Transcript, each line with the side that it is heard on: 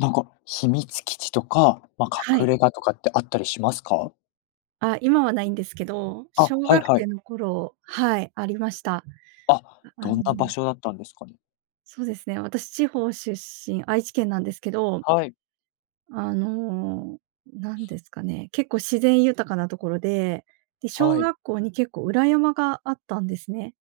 left: なんか、秘密基地とか、まあ、
right: は
left: 隠
right: い。
left: れ家とかってあったりしますか？
right: 今はないんですけど、
left: あ、
right: 小
left: はい
right: 学
left: はい。
right: 生の頃はい、ありました。あ
left: あ、
right: あ
left: どん
right: の、
left: な場所だったんですかね？
right: そうですね、私地方出身、愛知県なんですけど、
left: はい、
right: あの、なんですかね、結構自然豊かなところで、で、
left: は
right: 小
left: い。
right: 学校に結構裏山があったんですね。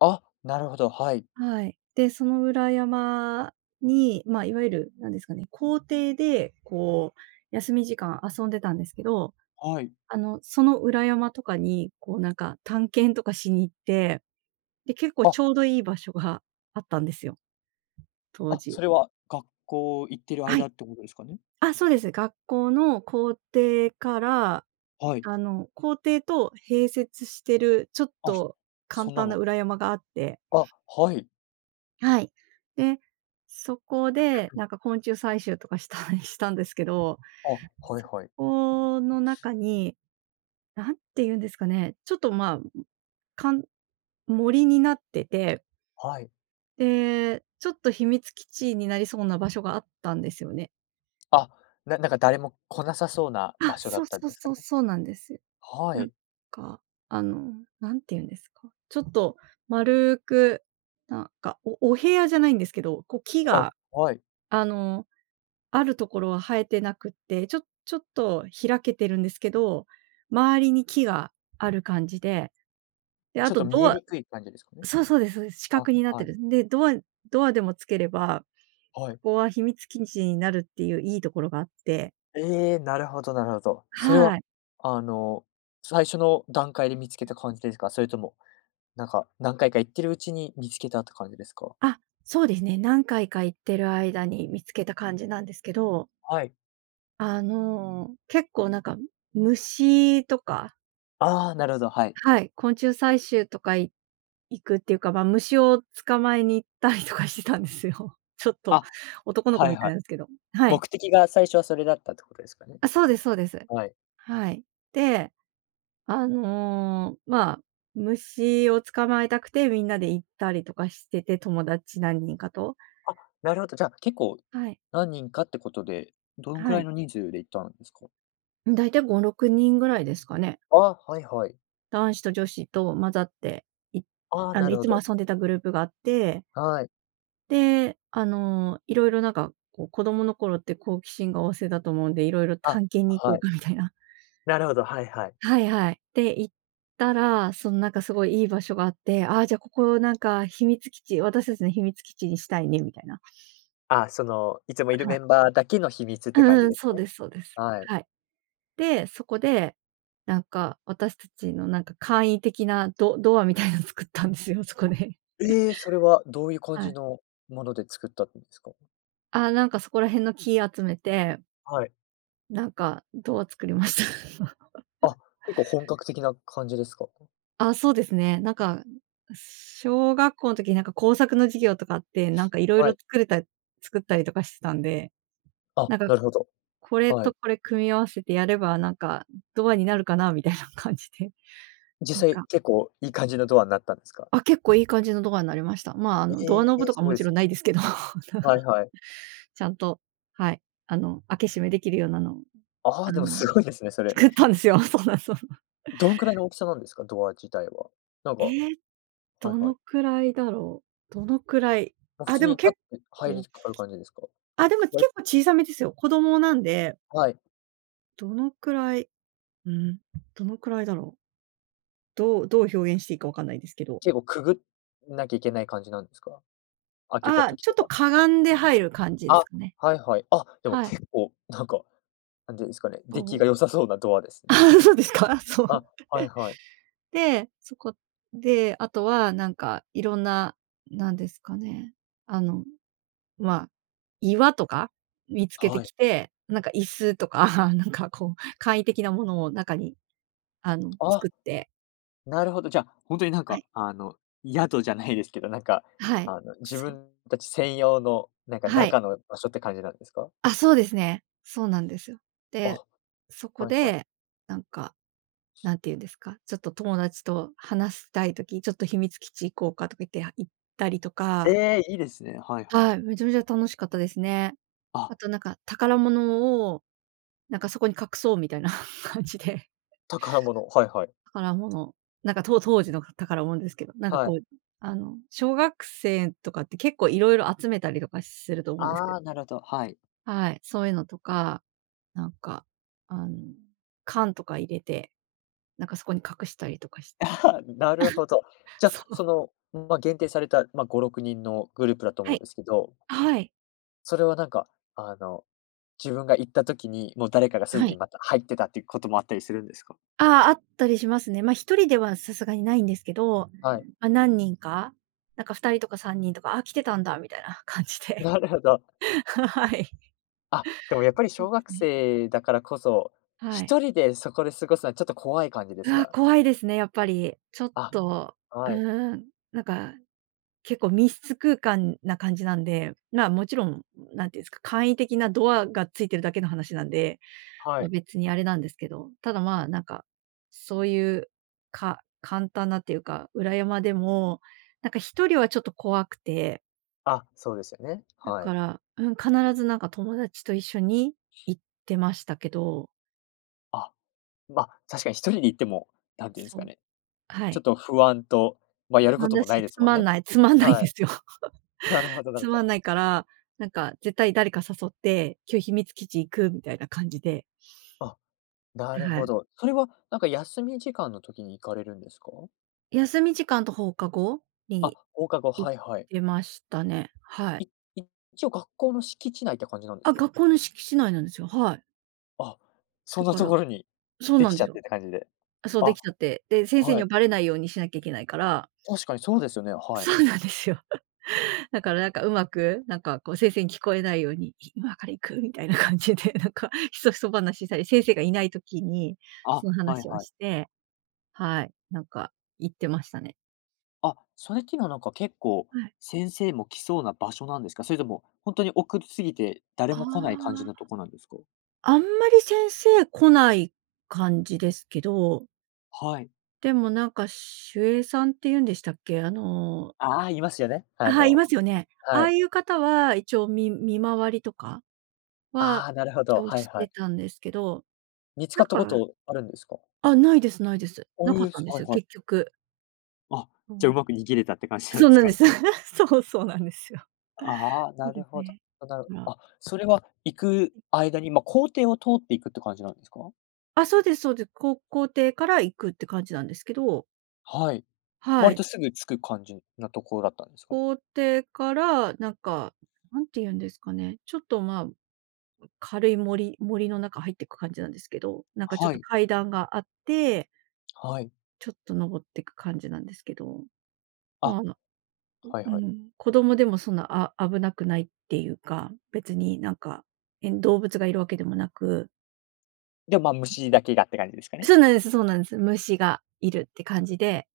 left: あ、なるほど、はい。
right: はい。で、その裏山に、まあ、いわゆるなんですかね、校庭でこう休み時間遊んでたんですけど、
left: はい。
right: その裏山とかにこうなんか探検とかしに行って、で、結構
left: あ、
right: ちょうどいい場所があったんですよ、当
left: あ、そ
right: 時。
left: れは学校行ってる
right: は
left: 間
right: い。
left: ってことですかね？
right: あ、そうです。学校の校庭から、
left: はい。
right: あの、校庭と併設してるちょっ
left: あ、
right: と簡
left: そんな
right: 単な
left: の、
right: 裏山があって、
left: あ、はい。
right: はい。で、そこでなんか昆虫採集とかしたり したんですけど、
left: あ、はい
right: そ
left: はい。
right: この中に、なんて言うんですかね、ちょっと、かん森になってて、
left: はい。
right: で、ちょっと秘密基地になりそうな場所があったんですよね。
left: あ、なんか誰も来なさそうな
right: あ、
left: 場所だ
right: そ
left: っ
right: う
left: たん
right: そう
left: ですか
right: そ
left: ね？
right: うそうなんですよ。
left: は
right: なん
left: い。
right: か、あの、なんて言うんですか、ちょっと丸く、お部屋じゃないんですけど、こう木
left: あ、
right: が、
left: はい。
right: あの、あるところは生えてなくって、ちょっと開けてるんですけど、周りに木がある感じで、で、あ
left: ちょっ
right: と
left: と見
right: ド
left: え
right: ア、
left: にくい感じですかね？
right: そうそうです、そうです。四
left: あ、
right: 角になって
left: はい、
right: る。で、ドアでもつければ、
left: は
right: こ
left: い。
right: こは秘密基地になるっていういいところがあって。
left: ええ、なるほど、なるほど。それは、
right: はい。
left: あの、最初の段階で見つけた感じですか？それとも、なんか、何回か行ってるうちに見つけたって感じですか？
right: あ、そうですね。何回か行ってる間に見つけた感じなんですけど、
left: はい。
right: あの、結構なんか虫とか、
left: ああ、なるほど、はい。
right: はい、昆虫採集とかい行くっていうか、ま、虫を捕まえに行ったりとかしてたんですよ。ちょっと
left: あ、
right: 男の子
left: はい
right: みたい
left: はい。
right: なんですけど。はい。
left: 目的が最初はそれだったってことですかね？
right: あ、そうですそうです。
left: はい。
right: はい。で、あの、まあ、虫を捕まえたくてみんなで行ったりとかしてて、友達何人かと。
left: あ、なるほど。じゃあ、結構
right: はい、
left: 何人かってことで、どんく
right: は
left: らい
right: い。
left: の人数で行ったんですか？
right: だいたい5、6人ぐらいですかね。
left: ああ、はいはい。
right: 男子と女子と混ざって、い
left: ああ、
right: あ
left: な
right: の、い
left: るほ
right: つも
left: ど。
right: 遊んでたグループがあって、
left: はい。
right: で、あの、いろいろなんか、こう、子供の頃って好奇心が旺盛だと思うんで、いろいろ
left: あ、
right: 探検に行こ
left: は
right: う
left: い。
right: かみたいな。
left: なるほど、はいはい。
right: はいはい。で、行ったら、そのなんかすごいいい場所があって、ああ、じゃあここなんか秘密基地、私たちの秘密基地にしたいねみたいな。
left: あ、その、いつもいる
right: はい。
left: メンバーだけの秘密っ
right: う
left: て感
right: ん
left: じ
right: うん、
left: です
right: そう
left: ね。
right: ですそうです。
left: はい。
right: はい。で、そこで、なんか私たちのなんか簡易的なドアみたいなの作ったんですよ、そこで。
left: ええ、それはどういう 感
right: はい。
left: じのもので作ったんですか？
right: あ、なんかそこら辺の木集めて、
left: はい。
right: なんかドア作りました。
left: あ、結構本格的な感じですか？
right: あ、そうですね。なんか、小学校の時なんか工作の授業とかあって、なんかいろいろ
left: はい。
right: 作ったりとかしてたんで、
left: あ、
right: なんか
left: なるほど。
right: これ
left: は
right: と
left: い。
right: これ組み合わせてやれば、なんかドアになるかなみたいな感じで、なん
left: 実際
right: か
left: 結構いい感じのドアになったんですか？
right: あ、結構いい感じのドアになりました。まあ、あの、ドア
left: え
right: ノブ
left: え、
right: と
left: す
right: か
left: ご
right: も
left: いで
right: ちろ
left: す
right: ん
left: ね。
right: ないですけど、なん
left: はい
right: か、
left: はい。
right: ちゃんと、はい、あの、開け閉めできるようなのを、
left: あ
right: あ
left: あ、でも
right: の、
left: すごいですね、それ。
right: 作ったんですよ。そうなんそうなん。
left: どんくらいの大きさなんですか？ドア自体は。なん か、は
right: ええ、
left: い
right: ど
left: はい。
right: のくらいだろう。どのくらい。
left: もう普
right: あ、
left: 通
right: で
left: に
right: も
left: 立っ
right: 結
left: て入り
right: 構
left: ある感じですか？
right: あ、でも結
left: 割
right: 構小さめですよ。子供なんで、
left: はい。
right: どのくらい、うん、どのくらいだろう。どう表現していいかわかんないですけど。
left: 結構くぐんなきゃいけない感じなんですか？開けた
right: あ、
left: 時
right: ちょっ
left: と
right: と
left: か。
right: かがんで入る感じです
left: あ、
right: かね。
left: はいはい。あ、でも
right: はい、
left: 結構なんか、なんていうんですかね、出来
right: そう。
left: が良さそうなドアです ね。
right: あ、そうですか？そう。
left: あ、はいはい。
right: で、そこで、あとはなんかいろんな、なんですかね、あの、まあ、岩とか見つけて
left: はい。
right: きて、なんか椅子とか、なんかこう簡易的なものを中に、あの、
left: あ、
right: 作って、
left: なるほど。じゃあ、本当になん
right: は
left: か、
right: い、
left: あの、宿じゃないですけど、なんか、
right: はい、
left: あの、自
right: そう、
left: 分たち専用の、なんか
right: はい。
left: 中の場所って感じなんですか？
right: あ、そうですね。そうなんですよ。で、
left: あ、
right: そこ
left: はいはい。
right: で、なんか、なんていうんですか、ちょっと友達と話したいときちょっと秘密基地行こうかとか言って、行ったりとか、
left: ええ、いいですね。はいは
right: は
left: い。
right: い、めちゃめちゃ楽しかったですね。
left: あ、
right: あとなんか宝物を、なんかそこに隠そうみたいな 感じで、
left: 宝物。はいはい。
right: 宝物、なんか当時の宝物ですけど、なんか
left: は
right: こ
left: い。
right: う、あの、小学生とかって結構いろいろ集めたりとかすると思うんですけ
left: あ
right: ど、
left: あ、なるほど、はい。
right: はい、そういうのとか、なんか、あの、缶とか入れて、なんかそこに隠したりとかしてました。
left: なるほど。じゃ、
right: そ
left: あ
right: う、
left: その、まあ、限定された、まあ、5、6人のグループだ と
right: は
left: 思うん
right: い、
left: ですけど、
right: はい。
left: それはなんか、あの、自分が行った時に、もう誰かがすで
right: は
left: に
right: い。
left: また入ってたっていうこともあったりするんですか？
right: ああ、あったりしますね。まあ、一人ではさすがにないんですけど、
left: はい。
right: まあ、何人か、なんか2人とか3人とか、あ、来てたんだみたいな感じ で。
left: なるほど。
right: はい。
left: あ、でもやっぱり
right: そう
left: 小
right: です
left: 学
right: ね。
left: 生だからこそ、
right: はい。
left: 一人でそこで過ごすのはちょっと怖い感じで
right: う
left: す
right: わ、
left: か？
right: 怖いですね、やっぱり。ちょっ
left: あ、
right: と、う
left: はい、
right: ーん、なんか結構密室空間な感じなんで、まあ、もちろん、なんていうんですか、簡易的なドアがついてるだけの話なんで、
left: は
right: まあ、
left: い。
right: 別にあれなんですけど、ただ、まあ、なんか、そういう、簡単なっていうか、裏山でも、なんか一人はちょっと怖くて、
left: あ、そうですよね。
right: だ
left: は
right: か
left: い。
right: ら、うん、必ずなんか友達と一緒に行ってましたけど、
left: あ、まあ、確かに一人で行っても、なんていうんです
right: そ
left: か
right: う、
left: ね、
right: は
left: ちょっ
right: い。
left: と不安と、まあ、
right: 不
left: やるこ
right: 安
left: と
right: だ
left: もない
right: し、
left: ですもんね。
right: つまんないん
left: は
right: で
left: い。
right: すよ。
left: なるほ ど、な
right: つ
left: るほ
right: ま
left: ど。
right: んないから、なんか絶対誰か誘って、今日秘密基地行くみたいな感じで、
left: あ、なる
right: は
left: ほ
right: い。
left: ど。それはなんか休み時間の時に行かれるんですか？
right: 休み時間と放課後
left: あ、
right: に
left: 放課後、はいはい。
right: 出ましたね。はい。
left: い一応学校の敷地内って感じなんで
right: あ、
left: すか？
right: 学校の敷地内なんですよ。はい。
left: あ、そ
right: だ
left: んな
right: か
left: と
right: ら
left: ころに
right: そう
left: で
right: な
left: き
right: んで
left: ちゃ
right: す
left: っ
right: よ。
left: てって感じで。
right: あ、そう、で
left: あ、
right: きちゃって。で、先生に
left: は
right: は
left: い。
right: バレないようにしなきゃいけないから、
left: 確かにそうですよね、はい。
right: そうなんですよ。だからなんかうまく、なんかこう先生に聞こえないように、今から行くみたいな感じで、なんかひそひそ話したり、先生がいない時に
left: あ、
right: その
left: はい
right: 話を
left: はい。
right: して、はい、なんか行ってましたね。
left: あ、それっていうのはなんか結構、
right: はい。
left: 先生も来そうな場所なんですか？それとも、本当に奥すぎて、誰
right: あ
left: も来ない感じのと
right: あ。
left: こなんですか？
right: あんまり先生来ない感じですけど、
left: はい。
right: でもなんか守衛さんっていうんでしたっけ？あの、
left: ああ、いますよね。
right: あ、
left: あ
right: はい、い
left: の、
right: ますよね。
left: は
right: ああ
left: い。
right: いう方は一応見回りとかは
left: ああ、なるほ
right: 一
left: ど、
right: 応
left: はい
right: し
left: は
right: て
left: い。
right: たんですけど、
left: 見つ
right: な
left: か
right: ん
left: ったこ
right: か
left: とあるんですか？
right: あ、ないです。
left: お
right: な
left: え
right: かっ
left: ー、
right: たんで
left: は
right: す
left: い
right: よ、
left: はい。
right: 結局。
left: あ、
right: う
left: じゃ、う
right: ん。
left: まく逃げれたって感じなん
right: そう
left: です
right: なん
left: か？
right: です。そうなんですよ。
left: ああ、
right: そう
left: な
right: で
left: る
right: す
left: ほど。
right: ね。だから
left: あ、それは行く間に、ま、行程を通っていくって感じなんですか？
right: あ、そうですそうです。校庭から行くって感じなんですけど、
left: はい。
right: は
left: 割と
right: い。
left: すぐ着く感じなところだったんですかね？
right: 校庭からなんか、なんて言うんですかね、ちょっと、まあ、軽い森の中入ってく感じなんですけど、なんかちょっ
left: は
right: と
left: い、
right: 階段があって
left: はい。
right: ちょっと登ってく感じなんですけど、まあ、
left: あ、
right: あの、
left: はい
right: う
left: はい。
right: ん、子供でもそんな、危なくないっていうか、別になんか、動物がいるわけでもなく、
left: で、ま、虫だけがって感じですかね？
right: そうなんですそうなんです。虫がいるって感じで、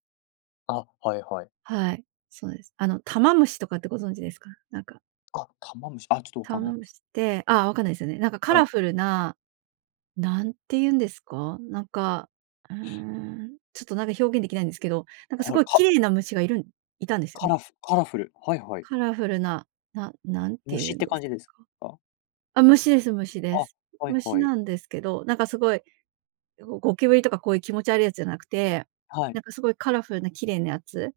left: あ、はいはい。
right: はい、そうです。あの、タマムシとかってご存知ですか？なんか、
left: あ、玉虫、あ、ちょっとわか
right: タ
left: んな
right: マ
left: いで
right: ム
left: す。
right: シって、ああ、わかんないですよね。なんかカ
left: は
right: ラ
left: い、
right: フルな、なんて言うんですか？なんか、うーん、ちょっとなんか表現できないんですけど、なんかす
left: は
right: ご
left: い、
right: い綺
left: カ、
right: 麗な虫がいるんいたんですよね。
left: カラフル、はいはい。
right: カラフルな、なんて言
left: 虫
right: う
left: っ
right: ん
left: て
right: で
left: 感じ
right: す、
left: ですか？
right: あ、虫です虫で
left: あ、
right: す。
left: はい
right: 虫
left: はい。
right: なんですけど、なんかすごい、ゴキブリとかこういう気持ち悪いやつじゃなくて、
left: はい。
right: なんかすごいカラフルな綺麗なやつ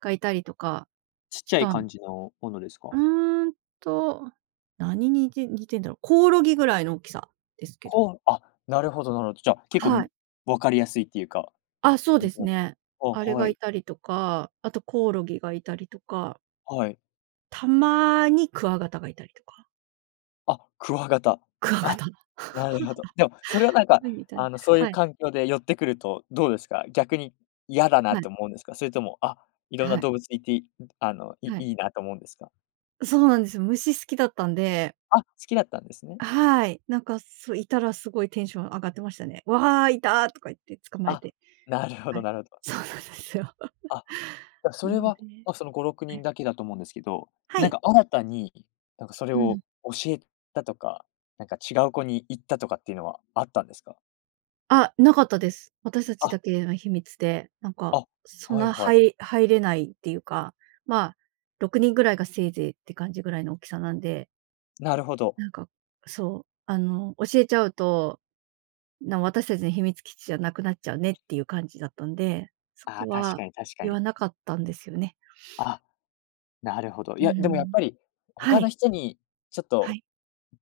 right: がいたりとか
left: ちっ
right: し
left: ちゃい
right: たん
left: 感じのものです
right: う
left: か？
right: ーんと何にて似てんだろう、コオロギぐらいの大きさですけど。
left: あ、なるほど、なるほど。じゃあ、結構
right: はい。
left: 分かりやすいっていうか、
right: あ、そう
left: 感
right: で
left: じ
right: す
left: なん
right: ね。
left: あ、
right: あれが
left: は
right: い
left: い、
right: たりとか、あとコオロギがいたりとか、
left: はい。
right: たまにクワガタがいたりとか。
left: あ、クワガタ。
right: クワガ
left: あ、
right: タ。
left: なる ほど。でも、それはなんか、
right: そうのいな、
left: あの、そうい
right: は
left: う
right: い、
left: 環境で寄ってくると、どうですか？逆に嫌だな
right: は
left: っ
right: い、
left: て思うんですか？それとも、あ、いろん
right: は
left: な
right: い、
left: 動物いて、あの、い
right: はい。
left: いいなと思うんですか？
right: そうなんですよ。虫好きだったんで、
left: あ、好きだったんですね。
right: はい。なんか、そう、いたらすごいテンション上がってましたね。「わあ、いた」とか言って捕まえ
left: あ、
right: て、
left: なるほ
right: は
left: ど、
right: い。
left: なるほ ど。
right: そうなんですよ。
left: あ、じゃ、そ
right: な
left: れ
right: の
left: は、
right: で、
left: まあ、その5、6
right: は
left: 人
right: い。
left: だけだと思うんですけど、
right: は
left: なん
right: い。
left: か新たに、なんかそれ
right: う
left: を
right: ん。
left: 教えたとか、なんか違う子に行ったとかっていうのはあったんですか？
right: あ、なかったです。私た
left: あ、
right: ちだけの秘密で、なんか、
left: あ、
right: そん
left: はい
right: な
left: はい。
right: 入れないっていうか、まあ、6人ぐらいがせいぜいって感じぐらいの大きさなんで、
left: なるほど。
right: なんか、そう、あの、教えちゃうと、私たちの秘密基地じゃなくなっちゃうねっていう感じだったんで、そ
left: あ
right: こ
left: あ、確
right: は
left: かに、確か
right: 言わ
left: に。
right: なかったんですよね。
left: あ、なるほど。い
right: う
left: や、でもやっ
right: ん。
left: ぱり、
right: は
left: 他の
right: い。
left: 人にちょっ
right: は
left: と
right: い。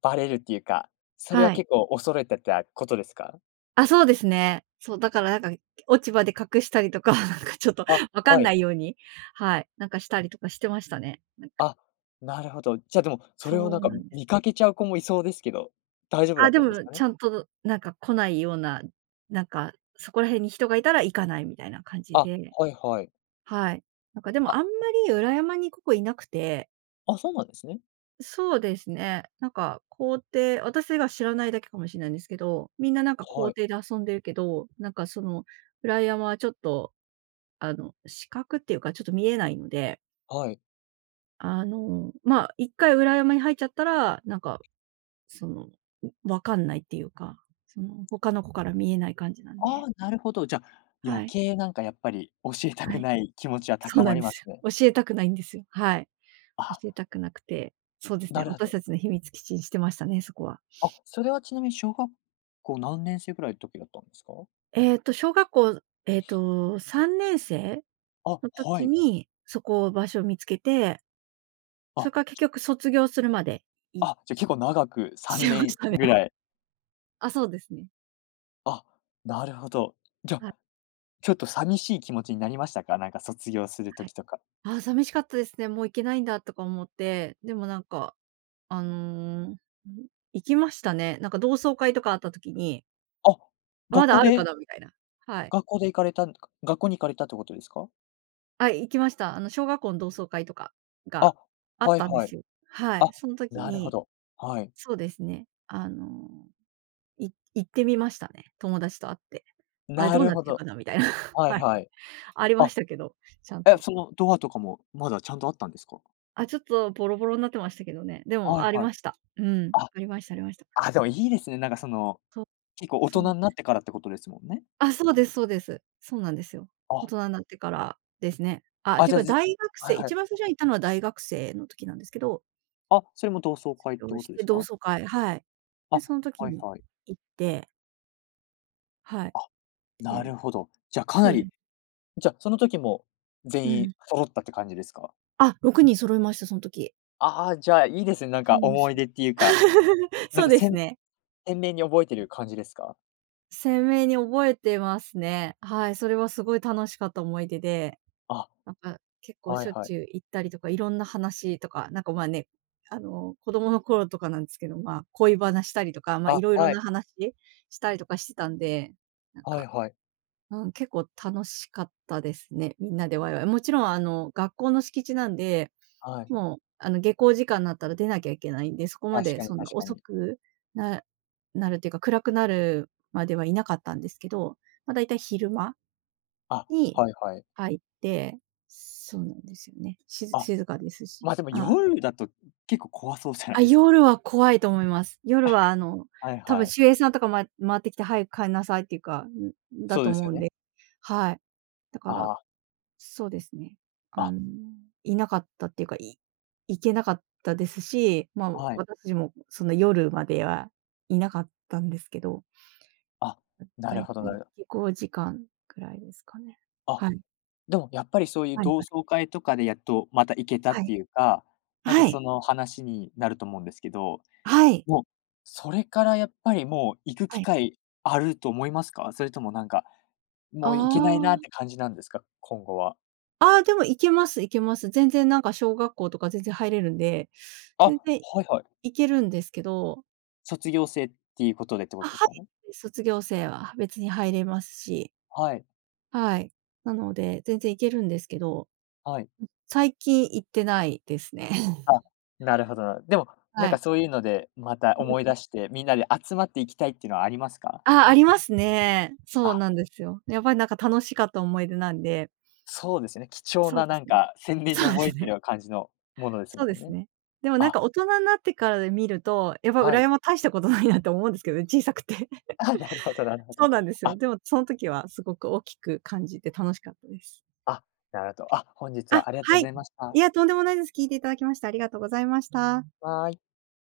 left: バレるっていうか、それは
right: はい。
left: 結構恐れてたことですか？
right: あ、そうですね。そう、だからなんか、落ち葉で隠したりとか、なんかちょっと
left: あ、
right: わかん
left: は
right: な
left: い。
right: いように、はい、なんかしたりとかしてましたね。なんか、
left: あ、なるほど。じゃあ、でも、それを
right: そ
left: なん
right: う
left: か
right: なんで
left: 見
right: す。
left: かけちゃう子もいそうですけど、大丈夫だ
right: あ、
left: っ
right: で
left: たんです
right: も
left: かね？
right: ちゃんとなんか来ないような、なんか、そこら辺に人がいたら行かないみたいな感じ
left: あ、
right: で、
left: はいはい。
right: はい。なんかでも
left: あ、
right: あんまり裏山にここいなくて、
left: あ、そうなんですね。
right: そうですね。なんか校庭、私が知らないだけかもしれないんですけど、みんななんか
left: は
right: 校
left: い、
right: 庭で遊んでるけど、なんかその裏山はちょっと、あの、死角っていうかちょっと見えないので、
left: はい。
right: あの、まあ、一回裏山に入っちゃったら、なんかその、わかんないっていうか、その他の子から見えない感じなん
left: あ
right: で、
left: あ、なるほど。じゃあ、
right: は
left: 余
right: い、
left: 計なんかやっぱり教えた
right: は
left: く
right: い。
left: ない気持ちは
right: そう
left: 高
right: な
left: ま
right: ん
left: り
right: で
left: ます
right: す
left: ね。
right: よ。教えたくないんですよ。はい。
left: あ、
right: 教えたくなくて、そうです
left: な
right: ね、
left: るほ
right: 私
left: ど。
right: たちの秘密基地にしてましたね、そこは。
left: あ、それはちなみに小学校何年生ぐらいの時だったんですか？
right: 小学校、3年生
left: あ、
right: の
left: は
right: 時
left: い。
right: に、そこ、場所を見つけて、そ
left: あ、
right: れから結局卒業するまでい
left: あ、じゃ、結構長く
right: し
left: 3
right: てまし
left: 年
right: たね。
left: ぐ らい。
right: あ、あ、そうですね。
left: あ、なるほど。じゃ
right: は
left: あ、
right: い、
left: ちょっと寂しい気持ちになりましたか？なんか卒業する
right: は
left: 時
right: い。
left: とか。
right: あ、寂しかったですね。もう行けないんだとか思って、でもなんか、あの、行きましたね。なんか同窓会とかあった時に、
left: あ、
right: ま
left: 学
right: だ
left: 校
right: あるか
left: で、
right: なみたいな。はい。
left: 学校で行かれたん学校に行かれたってことですか？
right: あ、行きました。あの、小学校の同窓会とかが
left: あ、
right: あっ
left: はい
right: たんで
left: は
right: す
left: い。
right: よ。はい。
left: あ、
right: その時
left: なるほ
right: に
left: ど。はい。
right: そうですね、あのい行ってみましたね、友達と会って。あれ
left: な
right: どう
left: る
right: なっ
left: ほ
right: てる
left: ど。
right: かなみたいな。
left: はい
right: はい。
left: はい。
right: ありま
left: あ、
right: したけど、ちゃん
left: え、
right: と。
left: そのドアとかもまだちゃんとあったんですか？
right: あ、ちょっとボロボロになってましたけどね。でも
left: は
right: あ
left: い
right: り
left: はい。
right: ました。うん、
left: あ、
right: ありました。
left: あ、でもいいですね。なんかその、
right: そう、
left: 結構大
right: そうなん
left: 人になってからってことですもんね。
right: あ、そうです。そうなんですよ。大
left: あ、
right: 人になってからですね。あ、
left: あ、
right: ていう
left: じゃあ、
right: か大学
left: は
right: 生、
left: いは
right: 一
left: い。
right: 番最初に行ったのは大学生の時なんですけど、
left: あ、それも同窓
right: 卒
left: 会って
right: 業
left: こ
right: し
left: とで
right: て
left: す
right: 同
left: か？
right: 窓会、はい。で、
left: あ、
right: その時
left: はい
right: に
left: はい。
right: 行って、はい。
left: あ、なる
right: で、
left: ほど。じゃあ、か
right: そ
left: な
right: うで
left: り、
right: す。
left: じゃあ、その時も全
right: う
left: 員
right: ん。
left: 揃ったって感じですか？
right: あ、6人揃いました、その時。
left: ああ、じゃあ、いいですね、なん
right: そう
left: か
right: なんです
left: 思い
right: よ。
left: 出っていうか、な
right: そ
left: ん
right: う
left: か
right: ですね。
left: 鮮明に覚えてる感じですか？
right: 鮮明に覚えてますね。はい、それはすごい楽しかった思い出で、
left: あ、
right: なんか結構
left: はい
right: しょっ
left: はい。
right: ちゅう行ったりとか、いろんな話とか、なんかまあね、あの、子供の頃とかなんですけど、まあ、恋バナしたりとか、まあ、い
left: あ、
right: ろいろ
left: は
right: な
left: い。
right: 話したりとかしてたんで、なん
left: は
right: か、
left: いはい。
right: うん、結構楽しかったですね、みんなでワイワイ。もちろんあの、学校の敷地なんで
left: はい。
right: もう、あの、下校時間になったら出なきゃいけないんで、そこま
left: 確
right: で
left: かに、
right: そんな
left: 確か
right: 遅
left: に。
right: くななるっていうか、暗くなるまではいなかったんですけど、ま、だいたい昼間
left: あ、
right: に
left: はいはい。
right: 入って、そうなんですよね。しず
left: あ、
right: 静かですし。
left: ま、あ、でも
right: ああ、
left: 夜だと結構怖そうじゃない
right: あ、
left: ですか。
right: 夜は怖いと思います。夜は、あの、
left: はい
right: 多分
left: はい。
right: 守衛さんとか回ってきて、「早く帰んなさい」っていうか、だ
left: そう
right: と
left: です
right: 思う
left: よ
right: ん
left: ね。
right: で、はい。だから
left: ああ、
right: そうですね。あ
left: あ、
right: の、いなかったっていうか、行けなかったですし、まあ、
left: はい。
right: 私たちもその夜まではいなかったんですけど、
left: あ、な
right: だ
left: る
right: い
left: ほど、
right: た
left: な
right: い
left: るほど。
right: 下校時間くらいですかね。
left: あ、
right: はい。
left: でもやっぱりそういう
right: はい
left: 同
right: は
left: 窓
right: い。
left: 会とかでやっとまた行けたっ
right: は
left: て
right: い。
left: いうか、また
right: は
left: その話になると思うんですけど、
right: い。
left: もうそれからやっぱりもう行く
right: は
left: 機
right: い。
left: 会あると思いますか？それともなんか、
right: あ
left: もう行けないなっ
right: あ。
left: て感じなんですか？今後は。
right: ああ、でも行けます。全然なんか小学校とか全然入れるんで、
left: あ、
right: 全然
left: はいはい。
right: 行けるんですけど、
left: 卒業生っていうことでってこ
right: あ、
left: とです
right: は
left: か
right: い。
left: ね？
right: 卒業生は別に入れますし。
left: はい、
right: はい。なので、全然行けるんですけど、
left: はい。
right: 最近行ってないですね。
left: あ、なるほどな。でも、なん
right: は
left: か
right: い。
left: そういうので、また思い出して、みんなで集まって行きたいっていうのはありますか？
right: あ、ありますね。そう
left: あ。
right: なんですよ。やっぱりなんか楽しかった思い出なんで、
left: そうですね、貴重
right: そう
left: な
right: で
left: な
right: す
left: ん
right: ね。
left: か鮮 明に
right: そうで
left: 覚え
right: す
left: て
right: ね。
left: る感じのものです
right: そうで
left: もん
right: す
left: ね。
right: ね。でもなん
left: あ、
right: か大人になってからで見ると、やっぱ
left: は
right: 裏
left: い。
right: 山大したことないなって思うんですけどね、小さくて。
left: あ、なるほど、なるほ
right: そ
left: ど。
right: うなんですよ。
left: あ、
right: でもその時はすごく大きく感じて楽しかったです。
left: あ、なるほど。あ、本日
right: あ、
left: はありがと
right: は
left: うご
right: い。
left: ざいまし
right: い
left: た。
right: や、とんでもないです。聞いていただきましてありがとうございました。
left: バイ。